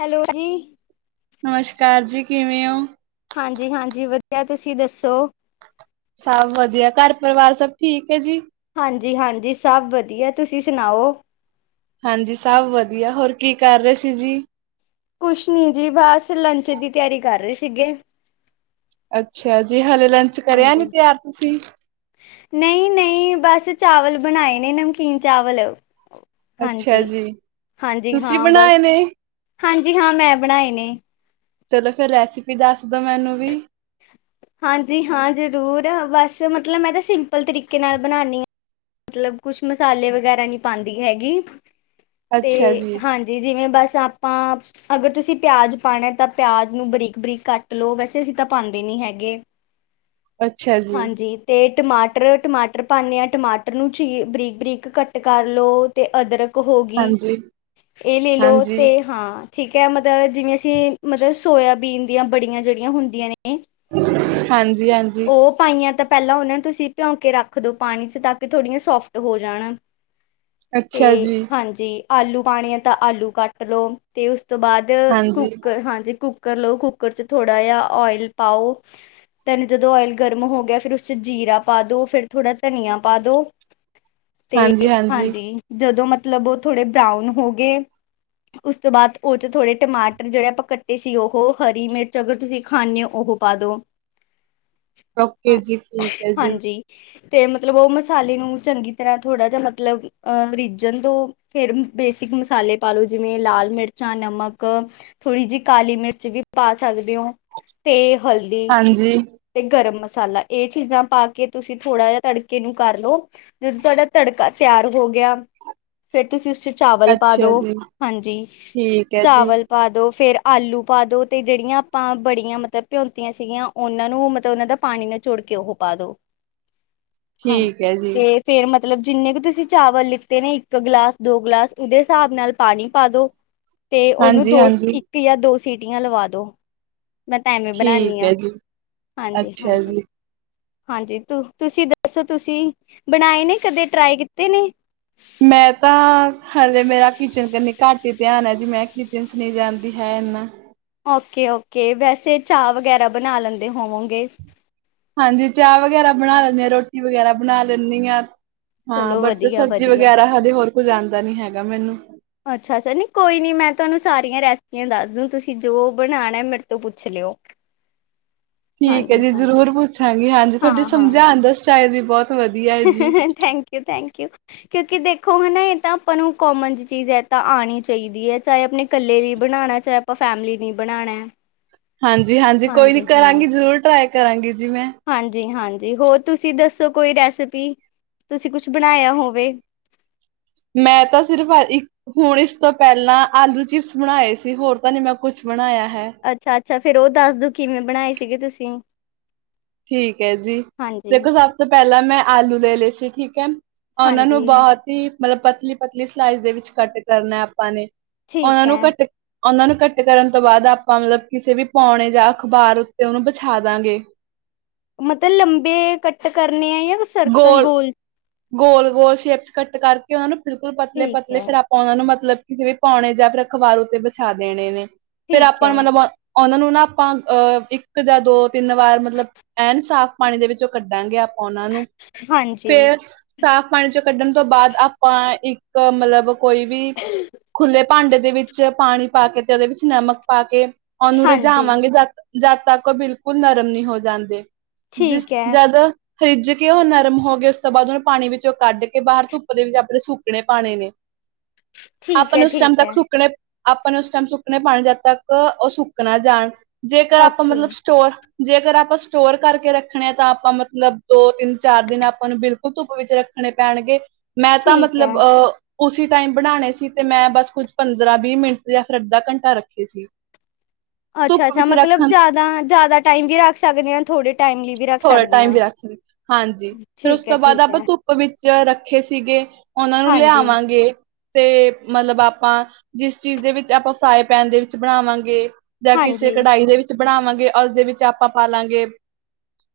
Hello ਜੀ ਨਮਸ਼ਕਾਰ ਜੀ ਕਿਵੇਂ ਹੋ? ਹਾਂਜੀ ਹਾਂਜੀ ਵਧੀਆ ਤੁਸੀਂ ਦੱਸੋ ਸਭ ਵਧੀਆ ਘਰ ਪਰਿਵਾਰ ਸਭ ਠੀਕ ਏ ਜੀ। ਹਾਂਜੀ ਹਾਂਜੀ ਸਭ ਵਧੀਆ ਤੁਸੀਂ ਸੁਣਾਓ। ਹਾਂਜੀ ਸਭ ਵਧੀਆ ਹੋਰ ਕੀ ਕਰ ਰੇ ਸੀ ਜੀ। ਕੁੱਛ ਨੀ ਜੀ ਬਸ ਲੰਚ ਦੀ ਤਿਆਰੀ ਕਰ ਰੇ ਸੀਗੇ। ਅੱਛਾ ਜੀ ਹਲੇ ਲੰਚ ਕਰਿਆ ਨੀ ਤਿਆਰ ਤੁਸੀਂ। ਨਈ -ਨਈ ਬਸ ਚਾਵਲ ਬਣਾਏ ਨੇ, ਨਮਕੀਨ ਚਾਵਲ ਅੱਛਾ ਹਾਂਜੀ ਜੀ -ਹਾਂਜੀ ਤੁਸੀਂ ਹਾਂ ਬਸ ਬਣਾਏ ਨੇ ਹਾਂਜੀ ਹਾਂ ਮੈਂ ਬਣਾਏ ਨੇ ਚਲੋ, ਫੇਰ ਰੈਸਿਪੀ ਦੱਸ ਦੋ ਮੈਨੂੰ ਵੀ ਹਾਂਜੀ, ਹਾਂ ਜ਼ਰੂਰ ਬਸ ਮਤਲਬ, ਮੈਂ ਤਾਂ ਸਿੰਪਲ ਤਰੀਕੇ ਨਾਲ ਬਣਾਨੀ ਆਂ। ਮਤਲਬ, ਕੁਛ ਮਸਾਲੇ ਵਗੈਰਾ ਨੀ ਪਾਂਦੀ ਹੈਗੀ ਤੇ ਹਾਂਜੀ ਜੀ ਜਿਵੇਂ ਬਸ ਆਪਾਂ, ਅਗਰ ਤੁਸੀਂ ਪਿਆਜ਼ ਪਾਣੇ ਤਾਂ ਪਿਆਜ਼ ਨੂੰ ਬਰੀਕ ਬਰੀਕ ਕੱਟ ਲੋ ਵੈਸੇ ਅਸੀਂ ਤਾਂ ਪਾਂਦੇ ਨੀ ਹੈਗੇ। [inaudible] ਜੀ ਹਾਂਜੀ, ਤੇ ਟਮਾਟਰ, ਟਮਾਟਰ ਪਾਂਨੇ ਆਂ ਟਮਾਟਰ ਨੂੰ ਚੀ ਬਰੀਕ- ਬਰੀਕ ਕੱਟ ਕਰ ਲੋ ਤੇ ਅਦਰਕ ਹੋ ਗਈ, ਹਾਂਜੀ ਇਹ ਲੇ ਲੋ ਹਾਂਜੀ ਤੇ ਹਾਂ। ਠੀਕ ਹੈ, ਮਤਲਬ ਜਿਵੇਂ ਅਸੀਂ ਮਤਲਬ ਸੋਇਆਬੀਨ ਦੀਆਂ ਬੜੀਆਂ ਜਿਹੜੀਆਂ ਹੁੰਦੀਆਂ ਨੇ ਹਾਂਜੀ ਹਾਂਜੀ ਉਹ ਪਾਈਆਂ ਤਾਂ ਪਹਿਲਾਂ, ਉਹਨਾਂ ਨੂੰ ਤੁਸੀਂ ਭਿਉਂਕੇ ਰੱਖ ਦੋ ਪਾਣੀ ਚ, ਤਾਂ ਕਿ ਥੋੜ੍ਹੀਆਂ ਸੋਫਟ ਹੋ ਜਾਣ। ਤੇ ਅੱਛਾ ਜੀ ਹਾਂਜੀ ਆਲੂ ਪਾਣੇ ਆ ਤਾਂ ਆਲੂ ਕੱਟ ਲੋ ਤੇ ਉਸ ਤੋਂ ਬਾਅਦ ਹਾਂਜੀ ਕੁੂਕਰ ਹਾਂਜੀ ਕੁੂਕਰ ਲਓ ਕੁੂੱਕਰ ਚ ਥੋੜਾ ਜਿਹਾ ਓਇਲ ਪਾਓ ਤਨ ਜਦੋਂ ਓਇਲ ਗਰਮ ਹੋ ਗਿਆ, ਫਿਰ ਉਸ ਚ ਜੀਰਾ ਪਾ ਦੋ, ਫੇਰ ਥੋੜਾ ਧਨੀਆ ਪਾ ਦੋ, ਤੇ ਹਾਂਜੀ ਜਦੋਂ ਮਤਲਬ ਉਹ ਥੋੜੇ ਬਰਾਊਨ ਹੋ ਗਏ। ਉਸ ਤੋਂ ਬਾਅਦ, ਉਹ ਚ ਥੋੜੇ ਟਮਾਟਰ ਜਿਹੜੇ ਆਪਾਂ ਕੱਟੇ ਸੀ, ਉਹ ਹਰੀ ਮਿਰਚ ਅਗਰ ਤੁਸੀਂ ਖਾਂਨੇ ਓ ਉਹ ਪਾਦੋਂ [inaudible] ਹਾਂ ਜੀ ਠੀਕ ਹੈ ਜੀ ਹਾਂਜੀ ਤੇ ਮਤਲਬ, ਉਹ ਮਸਾਲੇ ਨੂੰ ਚੰਗੀ ਤਰ੍ਹਾਂ ਥੋੜਾ ਜਿਹਾ ਮਤਲਬ ਅਹ ਰੀਝਣ ਦੋ ਫੇਰ ਬੇਸਿਕ ਮਸਾਲੇ ਪਾਲੋ, ਜਿਵੇਂ ਲਾਲ ਮਿਰਚਾਂ, ਨਮਕ ਥੋੜ੍ਹੀ ਜੀ ਕਾਲੀ ਮਿਰਚ ਵੀ ਪਾ ਸਕਦੇ ਹੋ। ਤੇ ਹਲਦੀ, ਹਾਂਜੀ ਤੇ ਗਰਮ ਮਸਾਲਾ, ਇਹ ਚੀਜ਼ਾਂ ਪਾ ਕੇ ਤੁਸੀਂ ਥੋੜ੍ਹਾ ਜਿਹਾ ਤੜ ਕੇ ਨੂੰ ਕਰ ਲੋ, ਜਦੋਂ ਤੁਹਾਡਾ ਤੜਕਾ ਤਿਆਰ ਹੋ ਗਿਆ। ਫੇਰ ਤੁਸੀਂ ਉਸ ਚ ਚਾਵਲ ਪਾ ਦੋ, ਅੱਛਾ ਜੀ ਹਾਂਜੀ ਠੀਕ ਹੈ ਜੀ ਚਾਵਲ ਪਾ ਦੋ ਫੇਰ ਆਲੂ ਪਾ ਦੋ, ਤੇ ਜਿਹੜੀਆਂ ਆਪਾਂ ਬੜੀਆਂ ਮਤਲਬ ਭਿਉਂਤੀਆਂ ਸੀਗੀਆਂ ਉਹਨਾਂ ਨੂੰ ਮਤਲਬ ਉਹਨਾਂ ਦਾ ਪਾਣੀ ਨਚੋੜ ਕੇ ਉਹ ਪਾ ਦੋ ਠੀਕ ਹਾਂਜੀ ਹੈ ਜੀ ਤੇ ਫੇਰ ਮਤਲਬ ਜਿੰਨੇ ਕੇ ਤੁਸੀਂ ਚਾਵਲ ਲਿੱਤੇ ਨੇ ਇੱਕ ਗਲਾਸ ਦੋ ਗਲਾਸ, ਉਹਦੇ ਹਿਸਾਬ ਨਾਲ ਪਾਣੀ ਪਾ ਦੋ [inaudible] ਤੇ ਉਹਨੂੰ ਹਾਂਜੀ ਦੋ ਹਾਂਜੀ ਇੱਕ ਯਾ ਦੋ ਸੀਟੀਆਂ ਲਵਾ ਦੋ ਮੈਂ ਤਾਂ ਐਵੇਂ ਬਣਾਨੀ ਠੀਕ ਹੈ ਹਾਂ, ਜੀ, ਹਾਂਜੀ ਅੱਛਾ ਹਾਂਜੀ ਜੀ। ਹਾਂਜੀ ਤੂੰ ਤੁਸੀਂ ਅੱਛਾ, ਤੁਸੀਂ ਬਣਾਏ ਨੇ ਕਦੇ ਟਰਾਏ ਕੀਤੇ ਨੇ? ਮੈਂ ਤਾਂ ਹਲੇ ਮੇਰਾ ਕਿਚਨ ਘੱਟ ਈ ਧਿਆਨ ਐ ਜੀ, ਮੈਂ ਕਿਚਨ ਚ ਨਈਂ ਜਾਂਦੀ ਹੈ ਏਨਾ। ਓਕੇ-ਓਕੇ ਵੈਸੇ ਚਾਹ ਵਗੈਰਾ ਬਣਾ ਲੈਂਦੇ ਹੋਵੋਗੇਂ। ਹਾਂਜੀ, ਚਾਹ ਵਗੈਰਾ ਬਣਾ ਲੈਂਨੇਂ ਆਂ, ਰੋਟੀ ਵਗੈਰਾ ਬਣਾ ਲੈਂਣੀ ਆ। ਹਾਂ, ਚਲੋ ਬਟ ਵਧੀਆ ਸਬਜ਼ੀ ਵਧੀਆ ਵਗੈਰਾ, ਹਜੇ ਹੋਰ ਕੋਝ ਆਂਦਾ ਨੀ ਹੈਗਾ ਮੇਨੂੰ। ਅੱਛਾ-ਅੱਛਾ, ਨੀ ਕੋਈ ਨੀ ਮੈਂ ਤੁਆਨੂੰ ਸਾਰੀਆਂ ਰੈਸਪੀਆਂ ਦੱਸਦੂੰ, ਤੁਸੀਂ ਜੋ ਬਣਾਣਾ ਮਿ- ਤੋਂ ਪੁੱਛ ਲਿਓ। [inaudible] ਠੀਕ ਐ ਹਾਂਜੀ ਜੀ ਹਾਂਜੀ ਜ਼ਰੂਰ ਪੁੱਛਾਂਗੇ, ਹਾਂਜੀ ਤੁਆਡੇ ਹਾਂ ਹਾਂ ਸਮਝਾਣ ਦਾ ਸਟਾਈਲ ਵੀ ਬੋਤ ਵਧੀਆ ਐਜੀ। ਥੈਂਕਯੂ-ਥੈਂਕਯੂ। ਕਿਉਂਕਿ ਦੇਖੋ ਹਨਾ, ਏ ਤਾਂ ਆਪਾਂ ਨੂੰ ਕੋਮਨ ਚੀਜ ਐ, ਐ ਤਾਂ ਆਣੀ ਚਾਈਦੀ ਐ ਚਾਏ ਆਪਣੇ ਕੱਲੇ ਲਈ ਬਣਾਣਾ, ਚਾਹੇ ਆਪਾਂ ਫੈਮਿਲੀ ਨੀ ਬਣਾਣਾ। ਹਾਂਜੀ-ਹਾਂਜੀ, ਕੋਈ ਨੀ ਕਰਾਂਗੀ ਜਰੂਰ ਟਰਾਈ ਕਰਾਂਗੀ ਜੀ ਮੈਂ। ਹਾਂਜੀ-ਹਾਂਜੀ ਹੋਰ ਤੁਸੀਂ ਦੱਸੋ ਕੋਈ ਰੈਸਪੀ, ਤੁਸੀਂ ਕੁਛ ਬਣਾਇਆ ਹੋਵੇ। ਮੈਂ ਤਾਂ ਸਿਰਫ ਇੱਕ ਹੁਣ ਇਸ ਤੋਂ ਪੈਲਾਂ ਆਲੂ-ਚਿਪਸ ਬਣਾਏ ਸੀ, ਹੋਰ ਤਾ ਨੀ ਮੈਂ ਕੁਛ ਬਣਾਯਾ ਹੈ। ਅੱਛਾ-ਅੱਛਾ, ਫੇਰ ਓ ਦੱਸਦੋ ਕਿਵੇਂ ਬਣਾਏ ਸੀਗੇ, ਤੁਸੀਂ? ਠੀਕ ਐ ਜੀ, ਹਾਂਜੀ ਦੇਖੋ ਸਭ ਤੋਂ ਪੈਲਾਂ ਮੈਂ ਆਲੂ ਲੇਲੇ ਸੀ, ਠੀਕ ਐ ਓਨਾਂ ਨੂੰ ਹਾਂਜੀ ਬਹੋਤ ਈ, ਮਤਲਬ ਪਤਲੀ-ਪਤਲੀ ਸਲਾਈਸ ਦੇ ਵਿੱਚ ਕੱਟ ਕਰਨਾ ਆਪਾਂ ਨੇ। ਠੀਕ ਓਨਾਂ ਨੂੰ ਹੈ ਕੱਟ ਓਨਾਂ ਨੂੰ ਕਟ ਕਰਨ ਤੋਂ ਬਾਦ ਆਪਾਂ ਮਤਲਬ, ਕਿਸੇ ਵੀ ਪੌਣੇ ਜਾਂ ਅਖ਼ਬਾਰ ਉੱਤੇ ਓਨੂੰ ਬਛਾ ਦਾਂਗੇ। ਮਤਲਬ ਲੰਬੇ ਕੱਟ ਕਰਨੇ ਆ ਯਾਂ ਸਰਕਲ ਗੋਲ? ਗੋਲ-ਗੋਲ ਸ਼ੇਪ'ਚ ਕੱਟ ਕਰਕੇ ਓਨਾਂ ਨੂੰ ਬਿਲਕੁਲ ਠੀਕ ਪਤਲੇ-ਪਤਲੇ ਹੈ ਫਿਰ ਆਪ ਓਨਾਂ ਨੂੰ ਮਤਲਬ ਕਿ ਜਿਵੇਂ, ਪੌਣੇ ਯਾਂ ਫੇਰ ਅਖ਼ਬਾਰ ਉੱਤੇ ਬਛਾ ਦੇਣੇ ਨੇ, ਫੇਰ ਠੀਕ ਆਪਾਂ ਹੈ ਨ ਮਤਲਬ ਔਹਨਾਂ ਨੂੰ ਨਾ ਆਪਾਂ, ਅਹ ਇੱਕ ਜਾ ਦੋ-ਤਿੰਨ ਵਾਰ ਮਤਲਬ ਐਨ ਸਾਫ਼ ਪਾਣੀ ਦੇ ਵਿੱਚੋਂ ਕੱਢਾਂਗੇ, ਆਪਾਂ ਓਨਾਂ ਨੂੰ। ਹਾਂਜੀ ਫੇਰ ਸਾਫ਼ ਪਾਣੀ'ਚੋ ਕੱਢਣ ਤੋਂ ਬਾਦ ਆਪਾਂ ਇੱਕ, ਮਤਲਬ ਕੋਈ ਵੀ ਖੁੱਲੇ ਭਾਂਡੇ ਦੇ ਵਿੱਚ ਪਾਣੀ ਪਾਕੇ, ਤੇ ਓਦੇ ਵਿੱਚ ਨਮਕ ਪਾਕੇ ਔਨੁ ਹਾਂਜੀ ਰਿਝਾਵਾਂਗੇ ਜਦ, ਜਦ ਤੱਕ ਬਿਲਕੁਲ ਨਰਮ ਨੀ ਹੋ ਜਾਂਦੇ। ਜਿਸ ਠੀਕ ਹੈ ਜਦ ਰਿੱਝਕੇ ਓਹ ਨਰਮ ਹੋਗੇ, ਉਸ ਤੋਂ ਬਾਦ ਓਨੂੰ ਪਾਣੀ ਵਿੱਚੋਂ ਕੱਢਕੇ ਬਾਹਰ, ਧੁੱਪ ਦੇ ਵਿੱਚ ਆਪਣੇ ਸੁੱਕਣੇ ਪਾਣੇ ਨੇ। ਠੀਕ ਆਪਾ ਹੈ ਨੇ ਉਸ ਠੀਕ ਟਾਈਮ ਤੱਕ ਹੈ ਸੁੱਕਣੇ, ਆਪਾਂ ਨੇ ਉਸ ਟਾਈਮ ਸੁੱਕਣੇ ਪਾਣੇ ਜਦ ਤੱਕ, ਓ ਸੁੱਕ ਨਾ ਜਾਣ। ਜੇਕਰ ਆਪਾ ਓਕੇ ਮਤਲਬ ਸਟੋਰ ਜੇਕਰ ਆਪਾ ਸਟੋਰ ਕਰਕੇ ਰੱਖਣੇ ਆ ਤਾ ਆਪਾ ਮਤਲਬ ਦੋ, ਤਿੰਨ, ਚਾਰ ਦਿਨ ਆਪਾਂ ਨੂੰ ਬਿਲਕੁ ਧੁੱਪ ਵਿੱਚ ਰੱਖਣੇ ਪੈਣਗੇ, ਮੈਂ ਤਾ ਠੀਕ ਹੈ ਮਤਲਬ ਅਹ ਉਸੀ ਟਾਇਮ ਬਣਾਣੇ ਸੀ, ਤੇ ਮੈਂ ਬਸ ਕੁੱਝ ਪੰਦਰਾਂ-ਵੀਹ ਮਿੰਟ ਯਾਂ ਫੇਰ ਅੱਧਾ ਘੰਟਾ ਰੱਖੇ ਸੀ। ਧੁੱਪ ਅੱਛਾ-ਅੱਛਾ ਵਿੱਚ ਮਤਲਬ ਰੱਖਣ ਜਾਦਾ ਜਾਦਾ ਟਾਈਮ ਵੀ ਰੱਖ ਸਕਦੇ ਆਂ, ਥੋੜੇ ਟਾਇਮ ਲਈ ਵੀ। ਰੱਖ ਥੋੜਾ ਸਕਦੇ ਟਾਈਮ ਵੀ ਹਾਂ। ਰੱਖ ਸਕ ਹਾਂਜੀ ਫੇਰ, ਉਸ ਠੀਕ ਹੈ ਤੋ ਬਾਦ ਠੀਕ ਹੈ ਆਪਾ ਧੁੱਪ ਧੁੱਪ ਵਿੱਚ ਰੱਖੇ ਸੀਗੇ, ਓਨਾਂ ਨੂੰ ਹਾਂਜੀ-ਹਾਂਜੀ ਲਿਆਵਾਂਗੇ। ਤੇ ਮਤਲਬ ਆਪਾਂ ਜਿਸ ਚੀਜ਼ ਦੇ ਵਿੱਚ ਆਪਾਂ ਫ੍ਰਾਈਪੈਨ ਦੇ ਵਿੱਚ ਬਣਾਵਾਂਗੇ, ਤੇ ਜਾ ਕਿਸੇ ਕਢਾਈ ਦੇ ਵਿੱਚ ਬਣਾਵਾਂਗੇ, ਓਸਦੇ ਵਿੱਚ ਆਪਾ ਪਾਲਾਂਗੇ।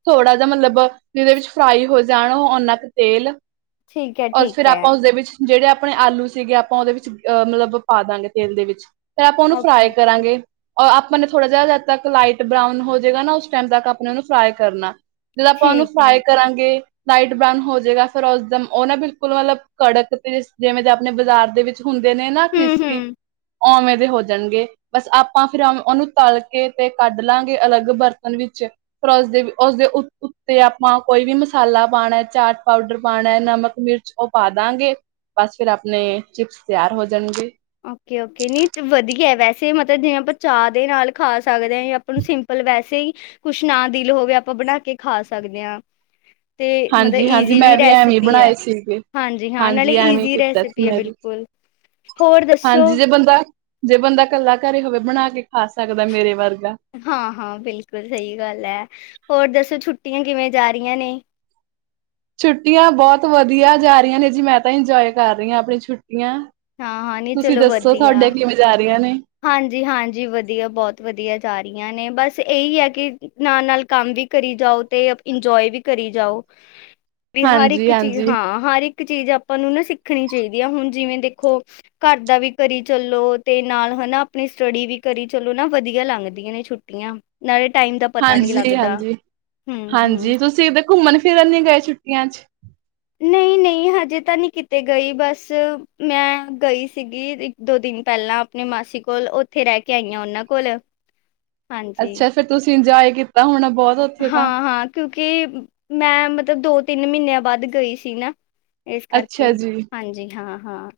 ਥੋੜ੍ਹਾ ਜਾ ਮਤਲਬ ਜੀਦੇ ਵਿੱਚ ਫ੍ਰਾਈ ਹੋ ਜਾਣ, ਓ ਓਨਾਂ ਕੁ ਤੇਲ ਠੀਕ ਹੈ ਔਰ ਠੀਕ ਫਿਰ, ਹੈ ਆਪਾ ਉਸਦੇ ਵਿੱਚ ਜੇੜੇ ਆਪਣੇ ਆਲੂ ਸੀਗੇ, ਆਪਾਂ ਓਦੇ ਵਿੱਚ ਅ ਮਤਲਬ ਪਾਦਾਂਗੇ, ਤੇਲ ਦੇ ਵਿੱਚ। ਫਿਰ ਆਪਾ ਉਹਨੂੰ ਫ੍ਰਾਈ ਓਕੇ ਕਰਾਂਗੇ। ਔਰ ਆਪਾਂ ਨੇ ਥੋੜਾ ਜਿਹਾ ਜਦ ਤੱਕ ਲਾਈਟ ਬ੍ਰਾਊਨ ਹੋਜੇਗਾ ਨਾ, ਉਸ ਟਾਈਮ ਤੱਕ ਆਪਣੇ ਨੁੰ ਫ੍ਰਾਈ ਕਰਨਾ। ਜਦੋ ਆਪਾ ਉਹਨੂੰ ਠੀਕ ਹੈ ਫਰਾਈ ਕਰਾਂਗੇ ਲਾਈਟ ਬ੍ਰਾਊਨ ਹੋਜੇਗਾ ਫਿਰ ਉਸਦਮ, ਉਹ ਨਾ ਬਿਲਕੁਲ ਮਤਲਬ, ਕੜਕ ਤੇ ਜਿਵੇਂ ਆਪਣੇ ਬਜ਼ਾਰ ਦੇ ਵਿੱਚ ਚ, ਹੁੰਦੇ ਨੇ ਨਾ ਕ੍ਰਿਸਪੀ। ਹੂੰ-ਹੂੰ ਓਵੇਂ ਦੇ ਹੋ ਜਾਣਗੇ। ਬਸ ਆਪਾਂ ਫਿਰ ਉਹਨੂੰ ਤਲਕੇ, ਤੇ ਕੱਢਲਾਂਗੇ ਅਲੱਗ ਬਰਤਨ ਵਿੱਚ। ਪਰਰ ਉਸਦੇ ਵੀ ਉਸਦੇ ਉ, ਉੱਤੇ ਆਪਾਂ ਕੋਈ ਵੀ ਮਸਾਲਾ ਪਾਣੈ, ਚਾਟ ਪਾਊਡਰ ਪਾਣੈ, ਨਮਕ, ਮਿਰਚ ਉਹ ਪਾਦਾਂਗੇ। ਬਸ ਫਿਰ ਆਪਣੇ, ਚਿਪਸ ਤਿਆਰ ਹੋ ਜਾਣਗੇ। ਓਕੇ-ਓਕੇ ਨਹੀਂ ਵਧੀਆ, ਵੈਸੇ ਮਤਲਬ ਜਿਵੇਂ ਆਪਾਂ ਚਾਹ ਦੇ ਨਾਲ ਖਾ ਸਕਦੇ ਆਂ, ਯਾ ਆਪਾਂ ਨੂੰ ਸਿੰ ਪਲ ਵੈਸੇ ਹੀ, ਕੁਛ ਨਾ ਦਿਲ ਹੋਵੇ ਆਪਾ ਬਣਾਕੇ ਖਾ ਸਕਦੇ ਹਾਂ। ਤੇ, ਮਤਲਬ ਹਾਂਜੀ ਹਾਂਜੀ ਈਜ਼ੀ ਮੈਂ ਵੀ ਐਵੇਂ ਰੈਸਪੀ ਐ। ਬਣਾਏ ਸੀਗੇ ਹਾਂਜੀ-ਹਾਂ, ਨਾਲੇ ਹਾਂਜੀ ਐਵੇਂ ਈਜ਼ੀ ਕੀਤਾ ਸੀ ਰੈਸਪੀ ਹੈ ਮੈਂ ਵੀ ਬਿਲਕੁਲ। ਹੋਰ ਦੱਸੋ ਹਾਂਜੀ, ਜੇ ਬੰਦਾ ਜੇ ਬੰਦਾ ਇਕੱਲਾ ਘਰੇ ਹੋਵੇ, ਬਣਾਕੇ ਖਾ ਸਕਦਾ ਮੇਰੇ ਵਰਗਾ। ਹਾਂ-ਹਾਂ, ਬਿਲਕੁਲ ਸਹੀ ਗੱਲ ਐ, ਹੋਰ ਦੱਸੋ? ਛੁੱਟੀਆਂ ਕਿਵੇਂ ਜਾ ਰਹੀਆਂ ਨੇ? ਛੁੱਟੀਆਂ ਬਹੁਤ ਵਧੀਆ ਜਾ ਰਹੀਆਂ ਨੇ ਜੀ, 'ਮੈਂ' ਤਾਂ ਇੰਜੋਏ ਕਰ ਰਹੀ ਹਾਂ ਆਪਣੀਆਂ ਛੁੱਟੀਆਂ। ਹਾਂ-ਹਾਂ ਨਹੀਂ ਤੁਸੀਂ ਚਲੋ ਦੱਸੋ? ਵਧੀਆ। ਥੁਹਾਡੇ ਕਿਵੇਂ ਜਾ ਰਹੀਆਂ ਨੇ? ਹਾਂਜੀ-ਹਾਂਜੀ, ਵਧੀਆ, ਬਹੁਤ ਵਧੀਆ ਜਾ ਰਹੀਆਂ ਨੇ, ਬਸ ਇਹੀ ਆ ਕਿ ਨਾਲ-ਨਾਲ ਕੰਮ ਵੀ ਕਰੀ ਜਾਓ, ਤੇ ਇੰਜੋਏ ਵੀ ਕਰੀ ਜਾਓ। [inaudible] ਵੀ ਹਰ ਇੱਕ ਚੀਜ਼ ਹਾਂਜੀ, ਹਾਂ, ਹਰ ਇੱਕ ਚੀਜ਼ ਆਪਾਂ ਨੂੰ ਨਾ ਸਿੱਖਣੀ ਚਾਹੀਦੀ ਆ, ਹੁਣ ਜਿਵੇਂ ਦੇਖੋ ਘਰ ਦਾ ਵੀ ਕਰੀ ਚੱਲੋ ਤੇ ਨਾਲ ਹਨਾ, ਆਪਣੀ ਸਟੱਡੀ ਵੀ ਕਰੀ ਚਲੋ, ਨਾ ਵਧੀਆ ਲੰਘਦੀਆਂ ਨੇ ਛੁੱਟੀਆਂ ਨਾਲੇ ਟਾਈਮ ਦਾ ਪਤਾ ਨਹੀਂ ਹਾਂਜੀ, ਲੱਗਦਾ, ਹਾਂਜੀ। ਹਮ-ਹਮ। ਹਾਂਜੀ, ਤੁਸੀਂ ਕਿਤੇ ਘੁੰਮਣ- ਫਿਰਨ ਨੀ ਗਏ ਛੁੱਟੀਆਂ ਚ? ਨਹੀਂ- ਨਹੀਂ, ਹਜੇ ਤਾਂ ਨਹੀਂ ਕਿਤੇ ਗਈ, ਬਸ ਮੈਂ ਗਈ ਸੀਗੀ ਦੋ ਦਿਨ ਪਹਿਲਾਂ ਆਪਣੀ ਮਾਸੀ ਕੋਲ ਉੱਥੇ ਰਹਿ ਕੇ ਆਈਆਂ, ਉਹਨਾਂ ਕੋਲ। ਹਾਂਜੀ ਅੱਛਾ, ਫੇਰ ਤੁਸੀਂ ਇੰਜੋਏ ਕੀਤਾ ਹੋਣਾ ਬਹੁਤ। ਉੱਥੇ ਤਾਂ, ਹਾਂ-ਹਾਂ, ਕਿਉਂਕਿ ਮੈਂ ਮਤਲਬ ਦੋ- ਤਿੰਨ ਮਹੀਨਿਆਂ ਬਾਅਦ ਗਈ ਸੀ ਨਾ। ਇਸ ਅੱਛਾ ਕਰਕੇ ਜੀ, ਹਾਂਜੀ ਹਾਂ- ਹਾਂ।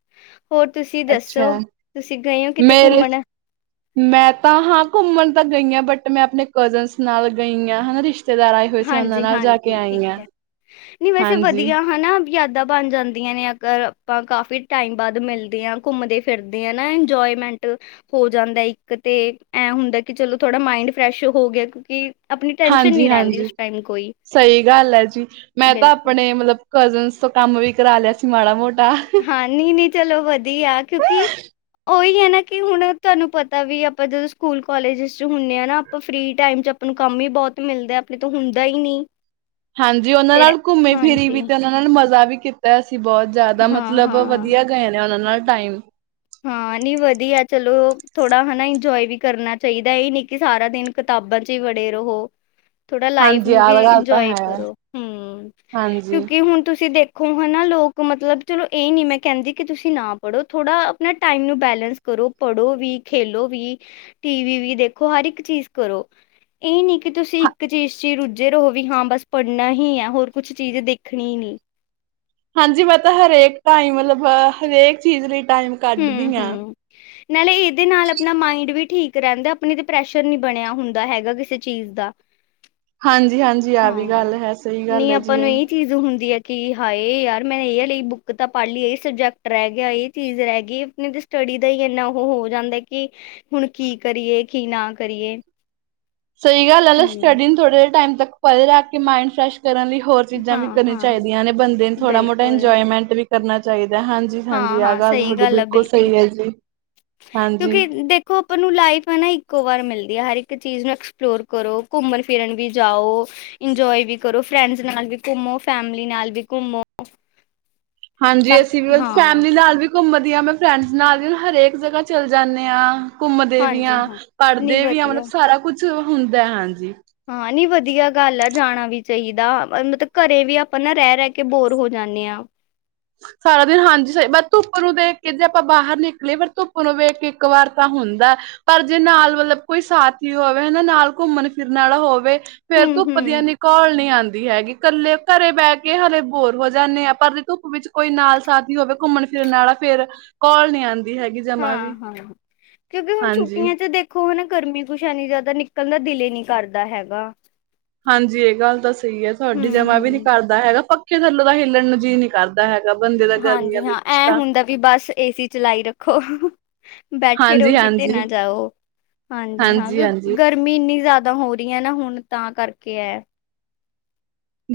ਹੋਰ ਤੁਸੀਂ ਦੱਸੋ? ਅੱਛਾ। ਤੁਸੀਂ ਗਏ ਹੋ ਕਿਤੇ ਮੇਰੇ ਘੁੰਮਣ? ਮੈਂ ਤਾਂ ਹਾਂ ਘੁੰਮਣ ਤਾਂ ਗਈ ਹਾਂ, ਬਟ ਮੈਂ ਆਪਣੇ ਕਜ਼ਨਸ ਨਾਲ ਗਈ ਹਾਂ, ਹਨਾ ਰਿਸ਼ਤੇ ਹਾਂਜੀ- ਹਾਂਜੀ ਠੀਕ ਹੈ, ਨਹੀਂ ਵੈਸੇ ਹਾਂਜੀ, ਵਧੀਆ ਹਨਾ ਯਾਦਾਂ ਬਣ ਜਾਂਦੀਆਂ ਨੇ, ਅਗਰ ਆਪਾਂ ਕਾਫੀ ਟਾਈਮ ਬਾਅਦ ਮਿਲਦੇ ਹਾਂ ਘੁੰਮਦੇ-ਫਿਰਦੇ ਦੇ ਆ ਨਾ ਇੰਜੋਏਮੈਂਟ ਹੋ ਜਾਂਦਾ, ਇੱਕ ਤੇ ਐ ਹੁੰਦਾ, ਕਿ ਚਲੋ ਥੋੜਾ ਮਾਇੰਡ ਫਰੈਸ਼ ਹੋ ਗਿਆ ਕਿਉਂਕਿ ਆਪਣੀ ਟੈਂਨਸ਼ਨ ਹਾਂਜੀ, ਨਹੀਂ ਰਹਿੰਦੀ। ਹਾਂਜੀ। ਉਸ ਟਾਈਮ ਕੋਈ ਸਹੀ ਗੱਲ ਹੈ ਜੀ, ਮੈਂ ਤਾਂ ਬਿਲਕੁਲ ਆਪਣੇ ਮਤਲਬ ਕਜ਼ਨਸ ਤੋਂ ਕੰਮ ਵੀ ਕਰਾ ਲਿਆ ਸੀ ਮਾੜਾ ਮੋਟਾ਼। ਹਾਂ ਨੀ -ਨੀ ਚਲੋ ਵਧੀਆ, ਕਿਉਂਕਿ ਉਹੀ ਹੈ ਨਾ, ਕਿ ਹੁਣ ਤੁਹਾਨੂੰ ਪਤਾ ਵੀ ਆਪਾਂ ਜਦੋਂ ਸਕੂਲ ਕਾਲਜ ਚ ਹੁੰਦੇ ਹਾਂ ਨਾ ਆਪਾਂ ਫਰੀ ਟਾਈਮ ਚ ਆਪਾਂ ਨੂੰ ਕੰਮ ਹੀ ਬਹੁਤ ਮਿਲਦਾ, ਆਪਣੇ ਤੋਂ ਹੁੰਦਾ ਹੀ ਨਹੀਂ। ਹਾਂਜੀ, ਉਹਨਾਂ ਫਿਰ ਨਾਲ ਘੁੰਮੀ- ਫਿਰੀ ਹਾਂਜੀ ਵੀ ਤੇ ਉਹਨਾਂ ਨਾਲ ਮਜ਼ਾ ਵੀ ਕੀਤਾ, ਅਸੀਂ ਬਹੁਤ। ਜ਼ਿਆਦਾ ਹਾਂ, ਮਤਲਬ ਹਾਂ। ਵਧੀਆ ਗਏ ਨੇ, ਉਹਨਾਂ ਨਾਲ ਟਾਈਮ। ਹਾਂ ਨਈ ਵਧੀਆ, ਚਲੋ ਥੋੜਾ ਹਨਾ ਇੰਜੋਏ ਵੀ ਕਰਨਾ ਚਾਹੀਦਾ, ਇਹ ਨੀ ਕਿ ਸਾਰਾ ਦਿਨ ਕਿਤਾਬਾਂ ਚ ਹੀ ਵੜੇ ਰਹੋ। [inaudible] ਥੋੜਾ ਲਾਈਫ ਹਾਂਜੀ ਨੂੰ ਵੀ ਯਾਦ ਗੱਲ ਤਾਂ ਇੰਜੋਏ ਹੈ ਕਰੋ, ਹਮ ਹਾਂਜੀ ਕਿਉਕਿ ਹੁਣ ਤੁਸੀਂ ਦੇਖ ਦੇਖੋ ਹਨ, ਨਾ ਲੋਕ ਮਤਲਬ ਚਲੋ ਇਹ ਨੀ ਮੈਂ ਕਹਿੰਦੀ ਕਿ ਤੁਸੀਂ ਨਾ ਪੜ੍ਹੋ ਥੋੜ੍ਹਾ ਅਪਣਾ ਟਾਈਮ ਨੂੰ ਬੈਲੇੈਂਸ ਕਰੋ, ਪੜ੍ਹੋ ਵੀ, ਖੇਲੋ ਵੀ ਟੀਵੀ ਵੀ ਦੇਖੋ, ਹਰ ਇੱਕ ਚੀਜ਼ ਕਰੋ। ਇਹ ਨਹੀਂ ਕਿ ਤੁਸੀਂ ਇੱਕ ਚੀਜ਼ ਚ ਹੀ ਰੁੱਝੇ ਰਹੋ ਵੀ ਹਾਂ ਬਸ ਪੜ੍ਹਨਾ ਹੀ ਹੈ, ਹੋਰ ਕੁਛ ਚੀਜ਼ ਦੇਖਣੀ ਹੀ ਨਹੀਂ। ਹਾਂਜੀ ਮੈਂ ਤਾਂ ਹਰੇਕ ਟਾਈਮ ਮਤਲਬ ਹਰੇਕ ਚੀਜ਼ ਲਈ ਟਾਈਮ ਹਮ- ਕੱਢਦੀ ਹਾਂ ਹਮ, ਨਾਲੇ ਇਹਦੇ ਨਾਲ ਆਪਣਾ ਮਾਈੰਡ ਵੀ ਠੀਕ ਰਹਿੰਦਾ, ਅਪਣੇ ਤੇ ਪ੍ਰੈਸ਼ਰ ਨਹੀਂ ਬਣਿਆ ਹੁੰਦਾ ਹੈਗਾ ਕਿਸੇ ਚੀਜ਼ ਦਾ। ਹਾਂਜੀ-ਹਾਂਜੀ, ਆਹ ਵੀ ਹਾਂ ਗੱਲ ਹੈ, ਸਹੀ ਗੱਲ ਨਹੀਂ ਹੈ ਆਪਾਂ ਜੀ ਨੂੰ ਇਹ। ਚੀਜ਼ ਹੁੰਦੀ ਹੈ ਕਿ, ਹਾਏ ਯਾਰ ਮੈਂ ਇਹ ਵਾਲੀ ਬੁੱਕ ਤਾਂ ਪੜ੍ਹ ਲਈ, ਇਹ ਸਬਜੈਕਟ ਰਹਿ ਗਿਆ, ਇਹ ਚੀਜ਼ ਰਹਿ ਗਈ ਅਪਣੇ ਤੇ ਸਟੱਡੀ ਦਾ ਹੀ ਇੰਨਾ ਔਹ ਹੋ ਜਾਂਦਾ ਕਿ ਹੁਣ ਕੀ ਕਰੀਏ, ਕੀ ਨਾ ਕਰੀਏ। ਸਹੀ ਗੱਲ ਹੈ ਨਾ, ਹੂੰ ਸਟੱਡੀ ਨੂੰ ਥੋੜੇ ਜਿਹੇ ਟਾਈਮ ਤੱਕ ਪਰੇ ਰੱਖ ਕੇ ਮਾਈੰਡ ਫਰੈਸ਼ ਕਰਨ ਲਈ ਹੋਰ ਚੀਜ਼ਾਂ ਹਾਂ ਵੀ ਕਰਨੀਆਂ ਹਾਂ ਚਾਹੀਦੀਆਂ ਨੇ, ਬੰਦੇ ਨੂੰ ਥੋੜਾ ਮੋਟਾ ਬਿਲਕੁਲ ਇੰਜੋਏਮੈਂਟ ਵੀ ਕਰਨਾ ਚਾਹੀਦਾ ਹੈ। ਹਾਂ ਹਾਂਜੀ- ਹਾਂਜੀ, ਹਾਂ ਆਹ ਹਾਂ ਗੱਲ ਸਹੀ ਤੁਹਾਡੀ ਆ ਬਿਲਕੁਲ ਸਹੀ ਹੈ ਜੀ, ਹਾਂਜੀ। ਕਿਉਂਕਿ ਦੇਖੋ ਆਪਾਂ ਨੂੰ ਲਾਈਫ ਹੈ ਨਾ ਇੱਕੋ ਵਾਰ ਮਿਲਦੀ ਹੈ, ਹਰ ਇੱਕ ਚੀਜ਼ ਨੂੰ ਐਕਸਪਲੋਰ ਕਰੋ, ਘੁੰਮਣ- ਫਿਰਨ ਵੀ ਜਾਓ ਇੰਜੋਏ ਵੀ ਕਰੋ, ਫਰੈਂਡਸ ਨਾਲ ਵੀ ਘੁੰਮੋ, ਫੈਮਲੀ ਨਾਲ ਵੀ ਘੁੰਮੋ। ਹਾਂਜੀ, ਤਾਂ ਅਸੀਂ ਵੀ ਕਿ- ਮਤਲਬ ਹਾਂ ਫੈਮਿਲੀ ਨਾਲ ਵੀ ਘੁੰਮਦੀ ਹਾਂ, ਮੈਂ ਫਰੈਂਡਸ ਨਾਲ ਵੀ ਹਰੇਕ ਜਗ੍ਹਾ ਚੱਲ ਜਾਂਣੇ ਆ। ਘੁੰਮਦੇ ਵੀ ਹਾਂਜੀ ਹ, ਹਾਂ ਨਹੀਂ ਪੜ੍ਹਦੇ ਵੀ ਆ, ਮਤਲਬ ਵਧੀਆ ਸਾਰਾ ਕੁਛ ਹੁੰਦਾ ਹਾਂਜੀ। ਹਾਂ ਨਈ ਵਧੀਆ ਗੱਲ ਆ ਜਾਣਾ ਵੀ ਚਾਹੀਦਾ, ਮਤਲਬ ਘਰੇ ਵੀ ਆਪਾਂ ਨਾ ਰਹਿ-ਰਹਿ ਕੇ ਬੋਰ ਹੋ ਜਾਂਨੇ ਹਾਂ। ਸਾਰਾ ਦਿਨ ਹਾਂਜੀ ਸਹੀ ਬਸ ਧੁੱਪ ਨੂੰ ਦੇਖ ਕੇ ਜੇ ਆਪਾਂ ਬਾਹਰ ਨਿਕਲੀਏ, ਪਰ ਧੁੱਪ ਨੂੰ ਵੇਖ ਕੇ ਇੱਕ ਵਾਰ ਤਾਂ ਹੁੰਦਾ ਪਰ ਜੇ ਨਾਲ ਮਤਲਬ ਕੋਈ ਸਾਥੀ ਹੋਵੇ ਹਨਾ, ਨਾਲ ਘੁੰਮਣ-ਫਿਰਨ ਵਾਲਾ ਹੋਵੇ ਫੇਰ ਹੂੰ ਧੁੱਪ ਦੀ ਹੂੰ ਏਨੀ ਕੋਲ ਨਹੀਂ ਆਉਂਦੀ ਹੈਗੀ, ਇਕੱਲੇ ਘਰੇ ਬਹਿ ਕੇ ਹਲੇ ਬੋਰ ਹੋ ਜਾਂਦੇ ਆ, ਪਰ ਧੁੱਪ ਵਿੱਚ ਕੋਈ ਨਾਲ ਸਾਥੀ ਹੋਵੇ ਘੁੰਮਣ-ਫਿਰਨ ਵਾਲਾ, ਫੇਰ ਕੋਲ ਨੀ ਆ ਹਾਂ-ਹਾਂ, ਕਿਉਂਕਿ ਹੁਣ ਹਾਂਜੀ। ਛੁੱਟੀਆਂ'ਚ ਦੇ ਦੇਖੋ ਹਨਾ, ਗਰਮੀ ਕੁਛ ਇਨੀ ਜ਼ਿਆਦਾ ਨਿਕਲਣ ਦਾ ਦਿਲ ਹੀ ਨਹੀਂ ਕਰਦਾ ਹੈਗਾ। ਹਾਂਜੀ, ਇਹ ਗੱਲ ਤਾਂ ਸਹੀ ਹੈ ਹੂੰ ਤੁਹਾਡੀ ਜਮਾ ਵੀ ਨੀ ਹੂੰ ਕਰਦਾ ਹੈਗਾ, ਪੱਖੇ ਥੱਲੋਂ ਤਾਂ ਹਿੱਲਣ ਦਾ ਜੀਅ ਨਹੀਂ ਕਰਦਾ। ਏ ਹੈਗਾ ਬ ਹਾਂਜੀ ਹਾਂ, ਐਂ ਹੁੰਦਾ ਵੀ ਬਸ ਏਸੀ ਚਲਾਈ ਰੱਖੋ। ਬੈਠੇ ਰਹੋ ਹਾਂਜੀ ਕਿਤੇ ਹਾਂਜੀ ਨਾ ਜਾਓ, ਹਾਂਜੀ ਹਾਂ ਗਰਮੀ ਇੰਨੀ ਜ਼ਿਆਦਾ ਹੋ ਰਹੀ ਹੈ ਨਾ, ਹੁਣ ਤਾਂ ਕਰਕੇ ਇਹ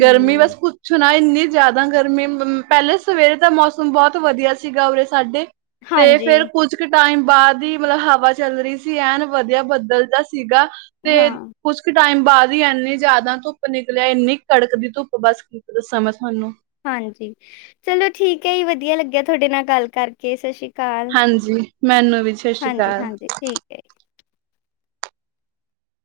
ਗਰਮੀ ਬਸ ਪੁੱਛੋ ਨਾ, ਇੰਨੀ ਜ਼ਿਆਦਾ ਗਰਮੀ ਪਹਿਲੇ ਸਵੇਰੇ ਦਾ ਮੌਸਮ ਬਹੁਤ ਵਧੀਆ ਸੀਗਾ, ਉਰੇ ਸਾਡੇ। ਤੇ ਹਾਂਜੀ ਫੇਰ ਕੁੱਝ ਇੱਕ ਟਾਈਮ ਬਾਅਦ ਹੀ ਮਤਲਬ ਹਵਾ ਚੱਲ ਰਹੀ ਸੀ, ਐਨ ਵਧੀਆ ਬਦਲ ਜਾ ਸੀਗਾ ਤੇ ਹਾਂ ਕੁਛ ਕੁ ਟਾਈਮ ਬਾਅਦ ਹੀ ਇੰਨੀ ਜ਼ਿਆਦਾ ਧੁੱਪ ਨਿਕਲ ਆਇ, ਇੰਨੀ ਕੜਕ ਦੀ ਧੁੱਪ ਬਸ, ਕੀ ਦੱਸਾਂ ਮੈਂ ਤੁਹਾਨੂੰ। ਹਾਂਜੀ, ਚਲੋ ਠੀਕ ਹੈ ਜੀ, ਵਧੀਆ ਲੱਗਿਆ ਤੁਹਾਡੇ ਨਾਲ ਗੱਲ ਕਰ ਓਕੇ ਸਤਿ ਸ਼੍ਰੀ ਅਕਾਲ, ਹਾਂਜੀ ਮੈਨੂੰ ਵੀ ਸਤਿ ਸ਼੍ਰੀ ਅਕਾਲ ਹਾਂਜੀ-ਹਾਂਜੀ, ਠੀਕ ਹੈ ਜੀ।